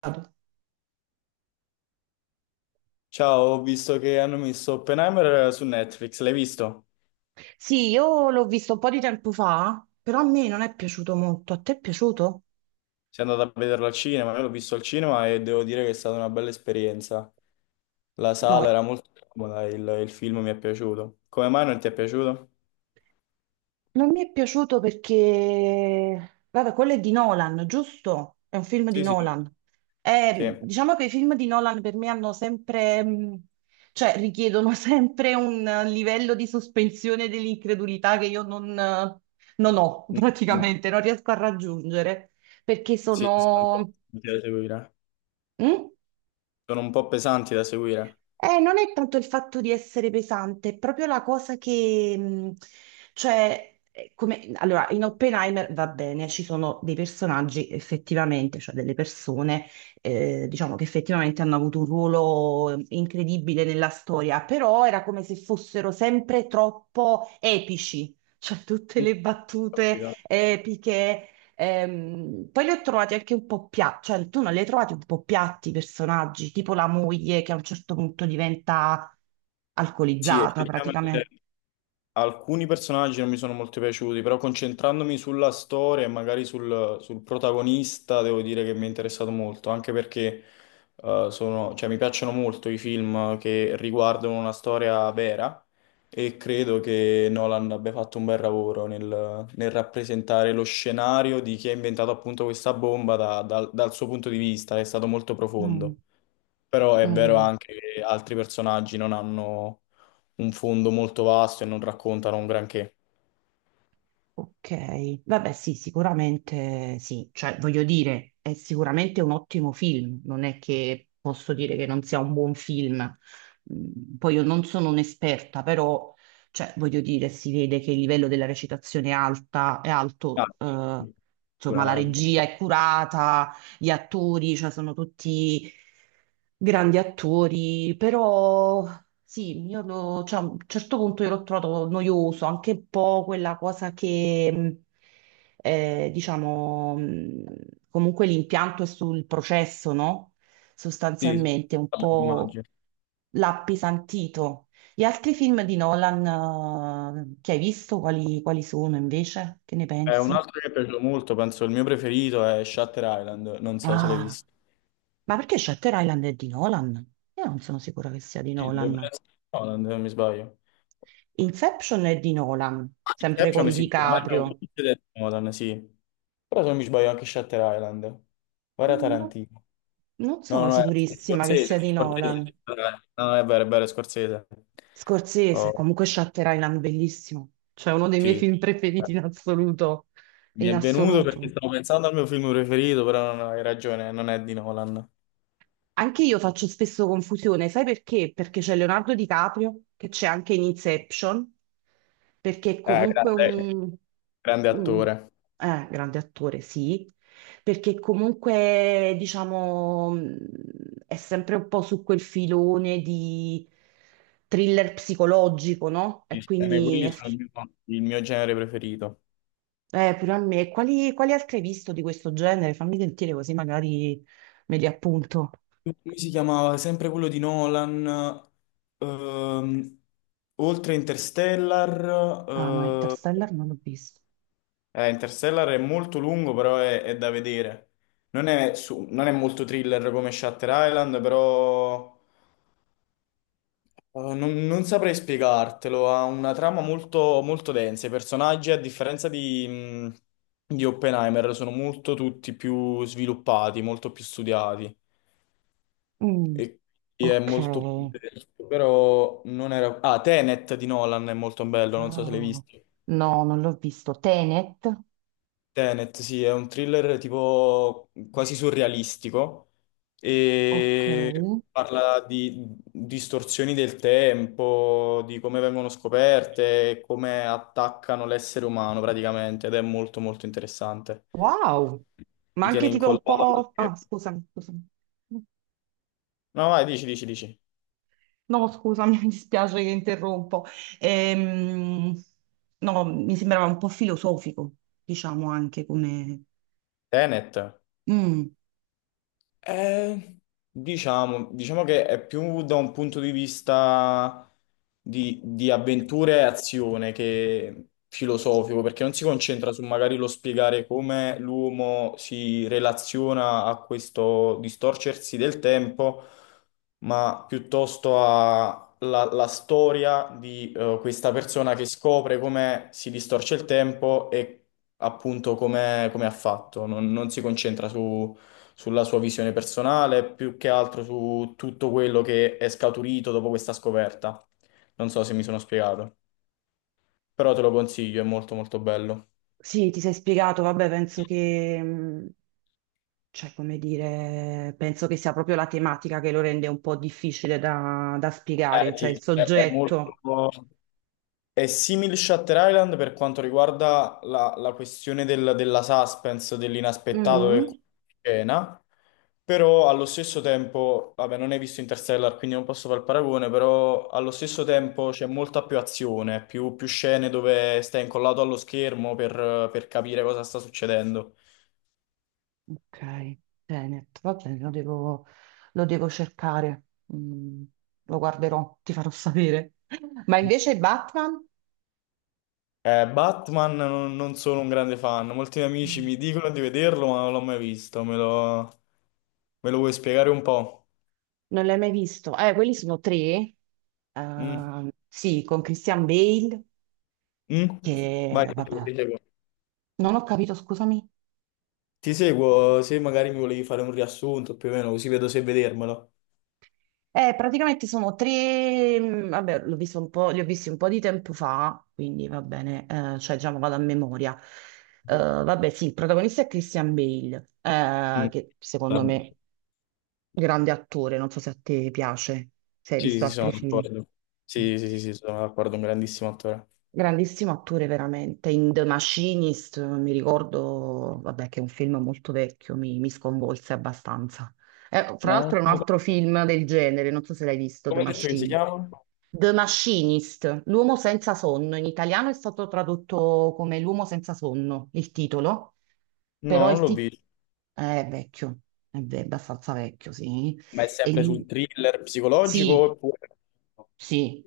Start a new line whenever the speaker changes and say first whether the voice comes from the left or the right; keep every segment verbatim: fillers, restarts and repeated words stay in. right: Stato.
left: Ciao, ho visto che hanno messo Oppenheimer su Netflix, l'hai visto?
right: Sì, io l'ho visto un po' di tempo fa, però a me non è piaciuto molto. A te è piaciuto?
left: Sei andato a vederlo al cinema, io l'ho visto al cinema e devo dire che è stata una bella esperienza. La
right: No,
left: sala era molto comoda, il, il film mi è piaciuto. Come mai non ti è piaciuto?
right: non mi è piaciuto perché, vabbè, quello è di Nolan, giusto? È un film di
left: Sì, sì.
right: Nolan.
left: Sì,
right: Eh, diciamo che i film di Nolan per me hanno sempre, mh, cioè richiedono sempre un eh, livello di sospensione dell'incredulità che io non, eh, non ho
left: mm, no.
right: praticamente, non riesco a raggiungere perché
left: Sì, sono un po'
right: sono.
left: pesanti da seguire.
right: Mm?
left: Sono un po' pesanti da seguire.
right: Eh, non è tanto il fatto di essere pesante, è proprio la cosa che, mh, cioè, è come, allora, in Oppenheimer va bene, ci sono dei personaggi effettivamente, cioè delle persone, eh, diciamo che effettivamente hanno avuto un ruolo eh, incredibile nella storia, però era come se fossero sempre troppo epici. Cioè, tutte
left: Mm,
right: le
left: ho
right: battute
left: capito.
right: epiche. Ehm, poi li ho trovati anche un po' piatti, cioè tu non li hai trovati un po' piatti i personaggi, tipo la moglie che a un certo punto diventa
left: Sì,
right: alcolizzata
left: effettivamente
right: praticamente.
left: alcuni personaggi non mi sono molto piaciuti, però concentrandomi sulla storia e magari sul, sul protagonista, devo dire che mi è interessato molto, anche perché eh, sono- cioè, mi piacciono molto i film che riguardano una storia vera e credo che Nolan abbia fatto un bel lavoro nel, nel rappresentare lo scenario di chi ha inventato appunto questa bomba da- dal dal suo punto di vista, è stato molto
right: Mm,
left: profondo, però è vero
right: mm.
left: anche che altri personaggi non hanno un fondo molto vasto e non raccontano un granché.
right: Ok, vabbè sì, sicuramente sì, cioè voglio dire, è sicuramente un ottimo film, non è che posso dire che non sia un buon film. Mm, poi io non sono un'esperta, però cioè, voglio dire, si vede che il livello della recitazione è alta, è alto,
left: Ah,
right: eh,
left: sì,
right: insomma la
left: sicuramente.
right: regia è curata, gli attori, cioè sono tutti grandi attori, però sì, io lo- cioè, a un certo punto io l'ho trovato noioso, anche un po' quella cosa che, mh, eh, diciamo, mh, comunque l'impianto è sul processo, no?
left: Sì, sì.
right: Sostanzialmente, un
left: Vabbè,
right: po'
left: immagino.
right: l'ha appesantito. Gli altri film di Nolan, eh, che hai visto, quali, quali sono invece? Che ne
left: Eh, un
right: pensi?
left: altro che è piaciuto molto, penso il mio preferito, è Shutter Island, non so se l'hai
right: Ah,
left: visto.
right: ma perché Shutter Island è di Nolan? Io non sono sicura che sia di
left: Sì, dovrebbe
right: Nolan.
left: essere Nolan, se non mi sbaglio.
right: Inception è di Nolan, sempre
left: Inception
right: con
left: sì, sicuramente è un
right: DiCaprio.
left: film di Nolan, sì. Però se non mi sbaglio anche Shutter Island. Guarda
right: Non
left: Tarantino.
right: non
left: No,
right: sono
left: no, è
right: sicurissima che
left: Scorsese,
right: sia di
left: Scorsese.
right: Nolan.
left: Eh, No, è vero, è vero, è Scorsese.
right: Scorsese,
left: Oh.
right: comunque Shutter Island, bellissimo. Cioè uno dei miei
left: Sì.
right: film preferiti in assoluto.
left: Mi
right: In
left: è venuto perché
right: assoluto.
left: stavo pensando al mio film preferito, però non hai ragione, non è di Nolan.
right: Anche io faccio spesso confusione, sai perché? Perché c'è Leonardo DiCaprio, che c'è anche in Inception, perché è
left: Eh,
right: comunque
left: grande,
right: un,
left: grande
right: un-
left: attore.
right: eh, grande attore, sì, perché comunque, diciamo, mh, è sempre un po' su quel filone di thriller psicologico, no?
left: Sì,
right: E
left: sì,
right: quindi,
left: quelli
right: è-
left: sono il mio, il mio genere preferito.
right: eh, pure a me, quali, quali altri hai visto di questo genere? Fammi sentire così magari me li appunto.
left: Come si chiamava? Sempre quello di Nolan. ehm, oltre Interstellar.
right: Ah no,
left: eh,
right: Interstellar non l'ho visto.
left: eh, Interstellar è molto lungo, però è, è da vedere. Non è, su- non è molto thriller come Shutter Island, però Uh, non, non saprei spiegartelo, ha una trama molto, molto densa. I personaggi, a differenza di, mh, di Oppenheimer, sono molto tutti più sviluppati, molto più studiati.
right: Mm,
left: E e è
right: ok.
left: molto più denso, però non era... Ah, Tenet di Nolan è molto bello, non so se l'hai
right: Ah,
left: visto.
right: no, non l'ho visto. Tenet.
left: Tenet, sì, è un thriller tipo quasi surrealistico
right: Ok.
left: e parla di distorsioni del tempo, di come vengono scoperte e come attaccano l'essere umano praticamente, ed è molto molto interessante.
right: Wow. Ma
left: Ti tiene
right: anche tipo un
left: incollato alla
right: po'. Ah,
left: schermo.
right: scusami, scusami.
left: No, vai, dici, dici, dici.
right: No, scusami, mi dispiace che interrompo. Ehm, no, mi sembrava un po' filosofico, diciamo anche come.
left: Tenet.
right: Mm.
left: Eh, diciamo, diciamo che è più da un punto di vista di, di avventure e azione che filosofico, perché non si concentra su magari lo spiegare come l'uomo si relaziona a questo distorcersi del tempo, ma piuttosto alla storia di eh, questa persona che scopre come si distorce il tempo e appunto come, come ha fatto. non non si concentra su sulla sua visione personale, più che altro su tutto quello che è scaturito dopo questa scoperta. Non so se mi sono spiegato, però te lo consiglio, è molto molto bello.
right: Sì, ti sei spiegato, vabbè, penso che, mh, cioè, come dire, penso che sia proprio la tematica che lo rende un po' difficile da, da spiegare,
left: Eh
right: cioè il
left: sì, è è molto...
right: soggetto.
left: È simile Shutter Island per quanto riguarda la, la questione del- della suspense, dell'inaspettato che
right: Mm.
left: scena, però allo stesso tempo, vabbè, non hai visto Interstellar, quindi non posso fare il paragone, però allo stesso tempo c'è molta più azione, più, più scene dove stai incollato allo schermo per, per capire cosa sta succedendo.
right: Ok, Tenet, va bene, lo devo, lo devo cercare. Mm. Lo guarderò, ti farò sapere. Ma invece Batman?
left: Eh, Batman non, non sono un grande fan, molti miei amici
right: Mm.
left: mi dicono di vederlo, ma non l'ho mai visto, me lo, me lo vuoi spiegare un po'?
right: Non l'hai mai visto? Eh, quelli sono tre.
left: Mm.
right: Ehm, sì, con Christian Bale,
left: Mm? Vai,
right: che vabbè,
left: ti seguo.
right: non ho capito, scusami.
left: Ti seguo se magari mi volevi fare un riassunto più o meno, così vedo se vedermelo.
right: Eh, praticamente sono tre, mh, vabbè, l'ho visto un po', li ho visti un po' di tempo fa, quindi va bene, eh, cioè diciamo vado a memoria. Eh, vabbè, sì, il protagonista è Christian Bale, eh,
left: Mm,
right: che secondo
left: vabbè.
right: me grande attore, non so se a te piace, se hai
left: Sì,
right: visto
left: sì, sono
right: altri film.
left: d'accordo.
right: Mm.
left: Sì, sì, sì, sì, sono d'accordo, un grandissimo attore.
right: Grandissimo attore veramente. In The Machinist, eh, mi ricordo, vabbè, che è un film molto vecchio, mi, mi sconvolse abbastanza. Eh, fra
left: Ma non-
right: l'altro è un
left: non-
right: altro film del genere, non so se l'hai visto, The
left: Come hai detto che si
right: Machine.
left: chiama?
right: The Machinist, l'uomo senza sonno. In italiano è stato tradotto come l'uomo senza sonno, il titolo,
left: No,
right: però
left: non
right: il
left: l'ho
right: titolo
left: visto.
right: è vecchio, è ve- abbastanza vecchio, sì.
left: Ma è
right: E
left: sempre sul
right: lui-
left: thriller psicologico
right: sì,
left: oppure...
right: sì,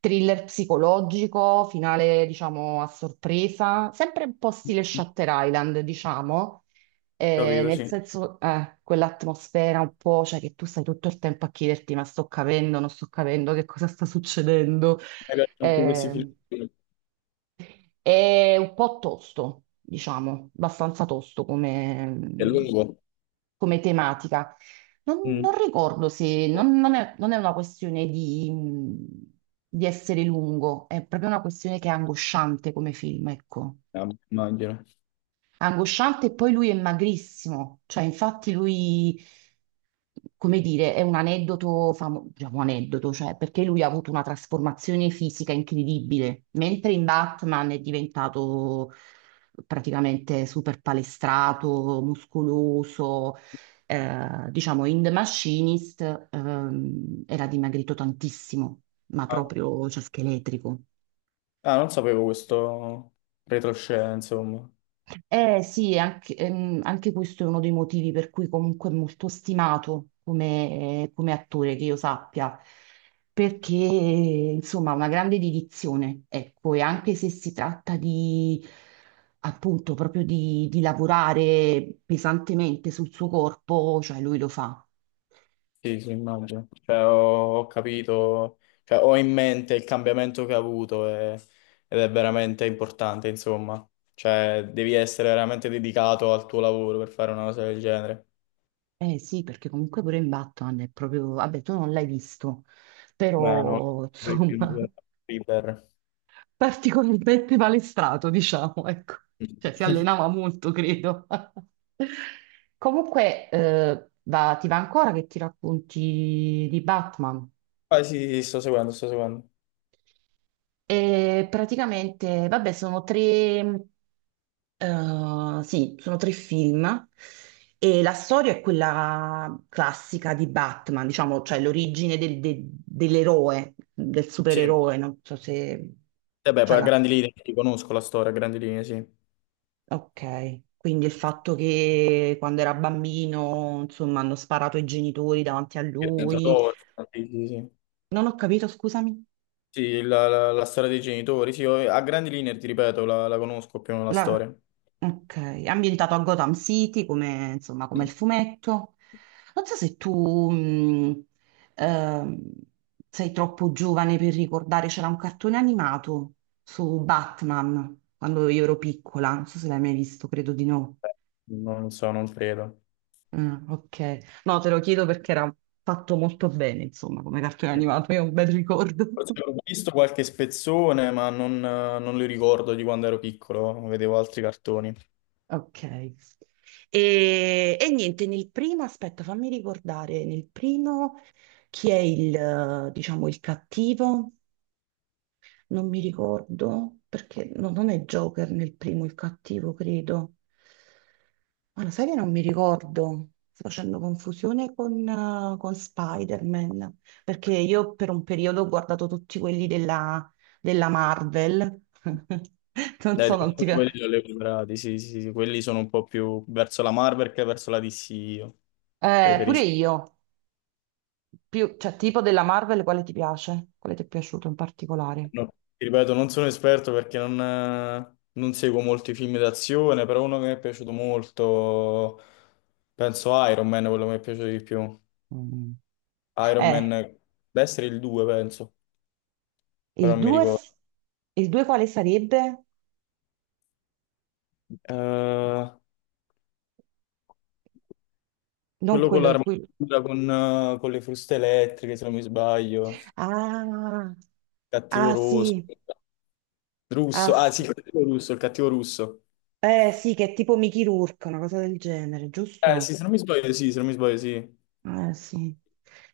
right: thriller psicologico, finale diciamo a sorpresa, sempre un po' stile Shutter Island, diciamo, eh,
left: Capito,
right: nel
left: sì. Mi
right: senso eh, quell'atmosfera un po', cioè che tu stai tutto il tempo a chiederti ma sto capendo, non sto capendo che cosa sta succedendo.
left: piacciono più questi film.
right: Eh, è un po' tosto, diciamo, abbastanza tosto
left: È
right: come,
left: lungo.
right: come tematica. Non, non
left: Mm.
right: ricordo se non, non è, non è una questione di, di essere lungo, è proprio una questione che è angosciante come film, ecco
left: Ah, immagino.
right: angosciante e poi lui è magrissimo, cioè infatti lui, come dire, è un aneddoto, famo- diciamo aneddoto, cioè perché lui ha avuto una trasformazione fisica incredibile, mentre in Batman è diventato praticamente super palestrato, muscoloso, eh, diciamo in The Machinist ehm, era dimagrito tantissimo, ma
left: Ah,
right: proprio, cioè, scheletrico.
left: ah, non sapevo questo retroscena, insomma.
right: Eh sì, anche, ehm, anche questo è uno dei motivi per cui comunque è molto stimato come, come attore, che io sappia, perché insomma ha una grande dedizione, ecco, e anche se si tratta di appunto proprio di, di lavorare pesantemente sul suo corpo, cioè lui lo fa.
left: Sì, sì, immagino. Cioè, ho, ho capito, cioè, ho in mente il cambiamento che ha avuto e- ed è veramente importante, insomma. Cioè, devi essere veramente dedicato al tuo lavoro per fare una cosa del genere.
right: Eh sì, perché comunque pure in Batman è proprio, vabbè, tu non l'hai visto,
left: Beh, no,
right: però insomma,
left: River.
right: particolarmente palestrato, diciamo, ecco. Cioè si allenava molto, credo. Comunque, eh, va- ti va ancora che ti racconti di Batman?
left: Ah, sì, sì, sto seguendo, sto seguendo.
right: E praticamente, vabbè, sono tre, eh, sì, sono tre film e la storia è quella classica di Batman, diciamo, cioè l'origine del- de- dell'eroe, del
left: Sì, e
right: supereroe, non so se
left: beh,
right: ce
left: poi a
right: l'ha.
left: grandi linee ti conosco la storia, a grandi linee, sì.
right: Ok, quindi il fatto che quando era bambino, insomma, hanno sparato i genitori davanti a
left: Il
right: lui.
left: tentatore, sì, sì, sì.
right: Non ho capito, scusami.
left: Sì, la, la- la storia dei genitori, sì, io- a grandi linee, ti ripeto, la, la conosco più o meno la
right: La-
left: storia.
right: Ok, è ambientato a Gotham City, come, insomma, come il
left: Sì.
right: fumetto. Non so se tu mh, ehm, sei troppo giovane per ricordare, c'era un cartone animato su Batman quando io ero piccola, non so se l'hai mai visto, credo di no.
left: Non so, non credo.
right: Ah, ok. No, te lo chiedo perché era fatto molto bene, insomma, come cartone animato, io ho un bel ricordo.
left: Forse ho visto qualche spezzone, ma non, non li ricordo di quando ero piccolo, vedevo altri cartoni.
right: Ok. E, e niente, nel primo, aspetta, fammi ricordare, nel primo chi è il, eh, diciamo, il cattivo? Non mi ricordo, perché no, non è Joker nel primo il cattivo, credo. Ma lo sai che non mi ricordo? Sto facendo confusione con, eh, con Spider-Man, perché io per un periodo ho guardato tutti quelli della, della Marvel. Non
left: Dai,
right: so,
left: di
right: non ti
left: alcuni quelli
right: piace.
left: li ho recuperati, sì, sì, sì, quelli sono un po' più verso la Marvel che verso la D C io.
right: Eh, pure
left: Preferisco.
right: io. Più, cioè, tipo della Marvel, quale ti piace? Quale ti è piaciuto in particolare?
left: No, ti ripeto, non sono esperto perché non, eh, non seguo molti film d'azione, però uno che mi è piaciuto molto, penso Iron Man, quello che mi è piaciuto di più.
right: Mm.
left: Iron Man,
right: Eh,
left: deve essere il due, penso, però
right: il
left: non mi
right: due,
left: ricordo.
right: il due quale sarebbe?
left: Eh,
right: Non
left: quello con
right: quello in cui.
left: l'armatura, con, eh, con le fruste elettriche, se non mi sbaglio.
right: Ah,
left: Cattivo
right: ah,
left: rosso.
right: sì, ah
left: Russo. Ah,
right: sì.
left: sì, il cattivo russo, il cattivo russo.
right: Eh sì, che è tipo Mickey Rourke, una cosa del genere,
left: Eh, sì,
right: giusto?
left: se non mi sbaglio, sì, se non mi sbaglio, sì.
right: Eh, sì,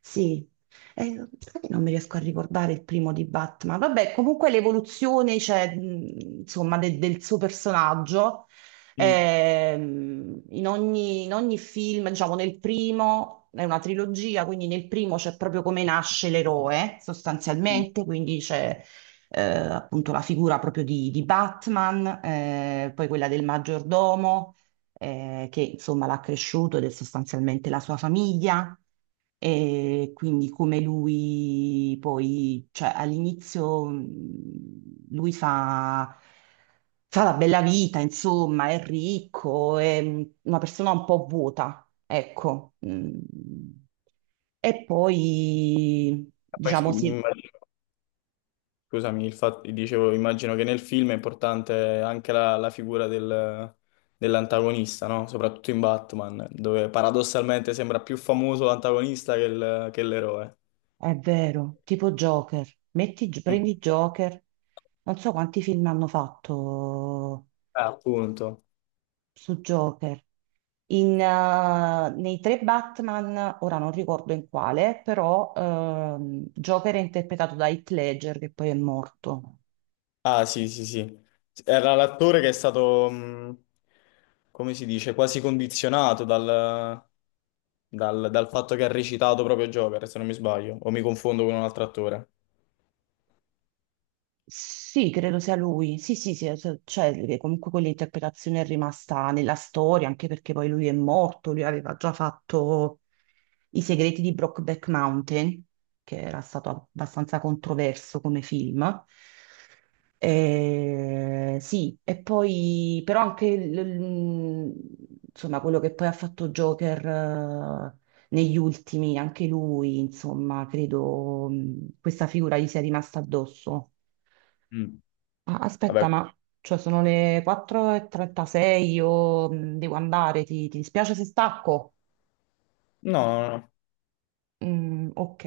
right: sì. Eh, sai che non mi riesco a ricordare il primo di Batman. Vabbè, comunque l'evoluzione, cioè, mh, insomma, de- del suo personaggio,
left: Mm.
right: ehm, in ogni, in ogni film, diciamo, nel primo è una trilogia, quindi nel primo c'è proprio come nasce l'eroe,
left: Mm.
right: sostanzialmente, quindi c'è eh, appunto la figura proprio di, di Batman, eh, poi quella del maggiordomo eh, che insomma l'ha cresciuto ed è sostanzialmente la sua famiglia. E quindi come lui poi, cioè all'inizio mh, lui fa, fa la bella vita, insomma, è ricco, è mh, una persona un po' vuota, ecco. Mm. E poi,
left: Poi sì,
right: diciamo, sì,
left: immagino- scusami, il fatto, dicevo, immagino che nel film è importante anche la, la figura del- dell'antagonista, no? Soprattutto in Batman, dove paradossalmente sembra più famoso l'antagonista che il- che l'eroe.
right: è vero, tipo Joker, metti,
left: Mm.
right: prendi Joker, non so quanti film hanno fatto
left: Ah, appunto.
right: su Joker. In, eh, nei tre Batman, ora non ricordo in quale, però ehm, Joker è interpretato da Heath Ledger, che poi è morto.
left: Ah, sì, sì, sì. Era l'attore che è stato, mh, come si dice, quasi condizionato dal, dal- dal fatto che ha recitato proprio Joker, se non mi sbaglio, o mi confondo con un altro attore.
right: Sì, credo sia lui. Sì, sì, sì, cioè cioè, che comunque quell'interpretazione è rimasta nella storia, anche perché poi lui è morto, lui aveva già fatto I segreti di Brokeback Mountain, che era stato abbastanza controverso come film. Eh, sì, e poi però anche l- l- insomma, quello che poi ha fatto Joker eh, negli ultimi, anche lui, insomma, credo mh, questa figura gli sia rimasta addosso.
left: Mm.
right: Ah,
left: Vabbè,
right: aspetta, ma cioè sono le quattro e trentasei, io mh, devo andare, ti, ti dispiace se stacco?
left: no, no, no.
right: Mm, ok.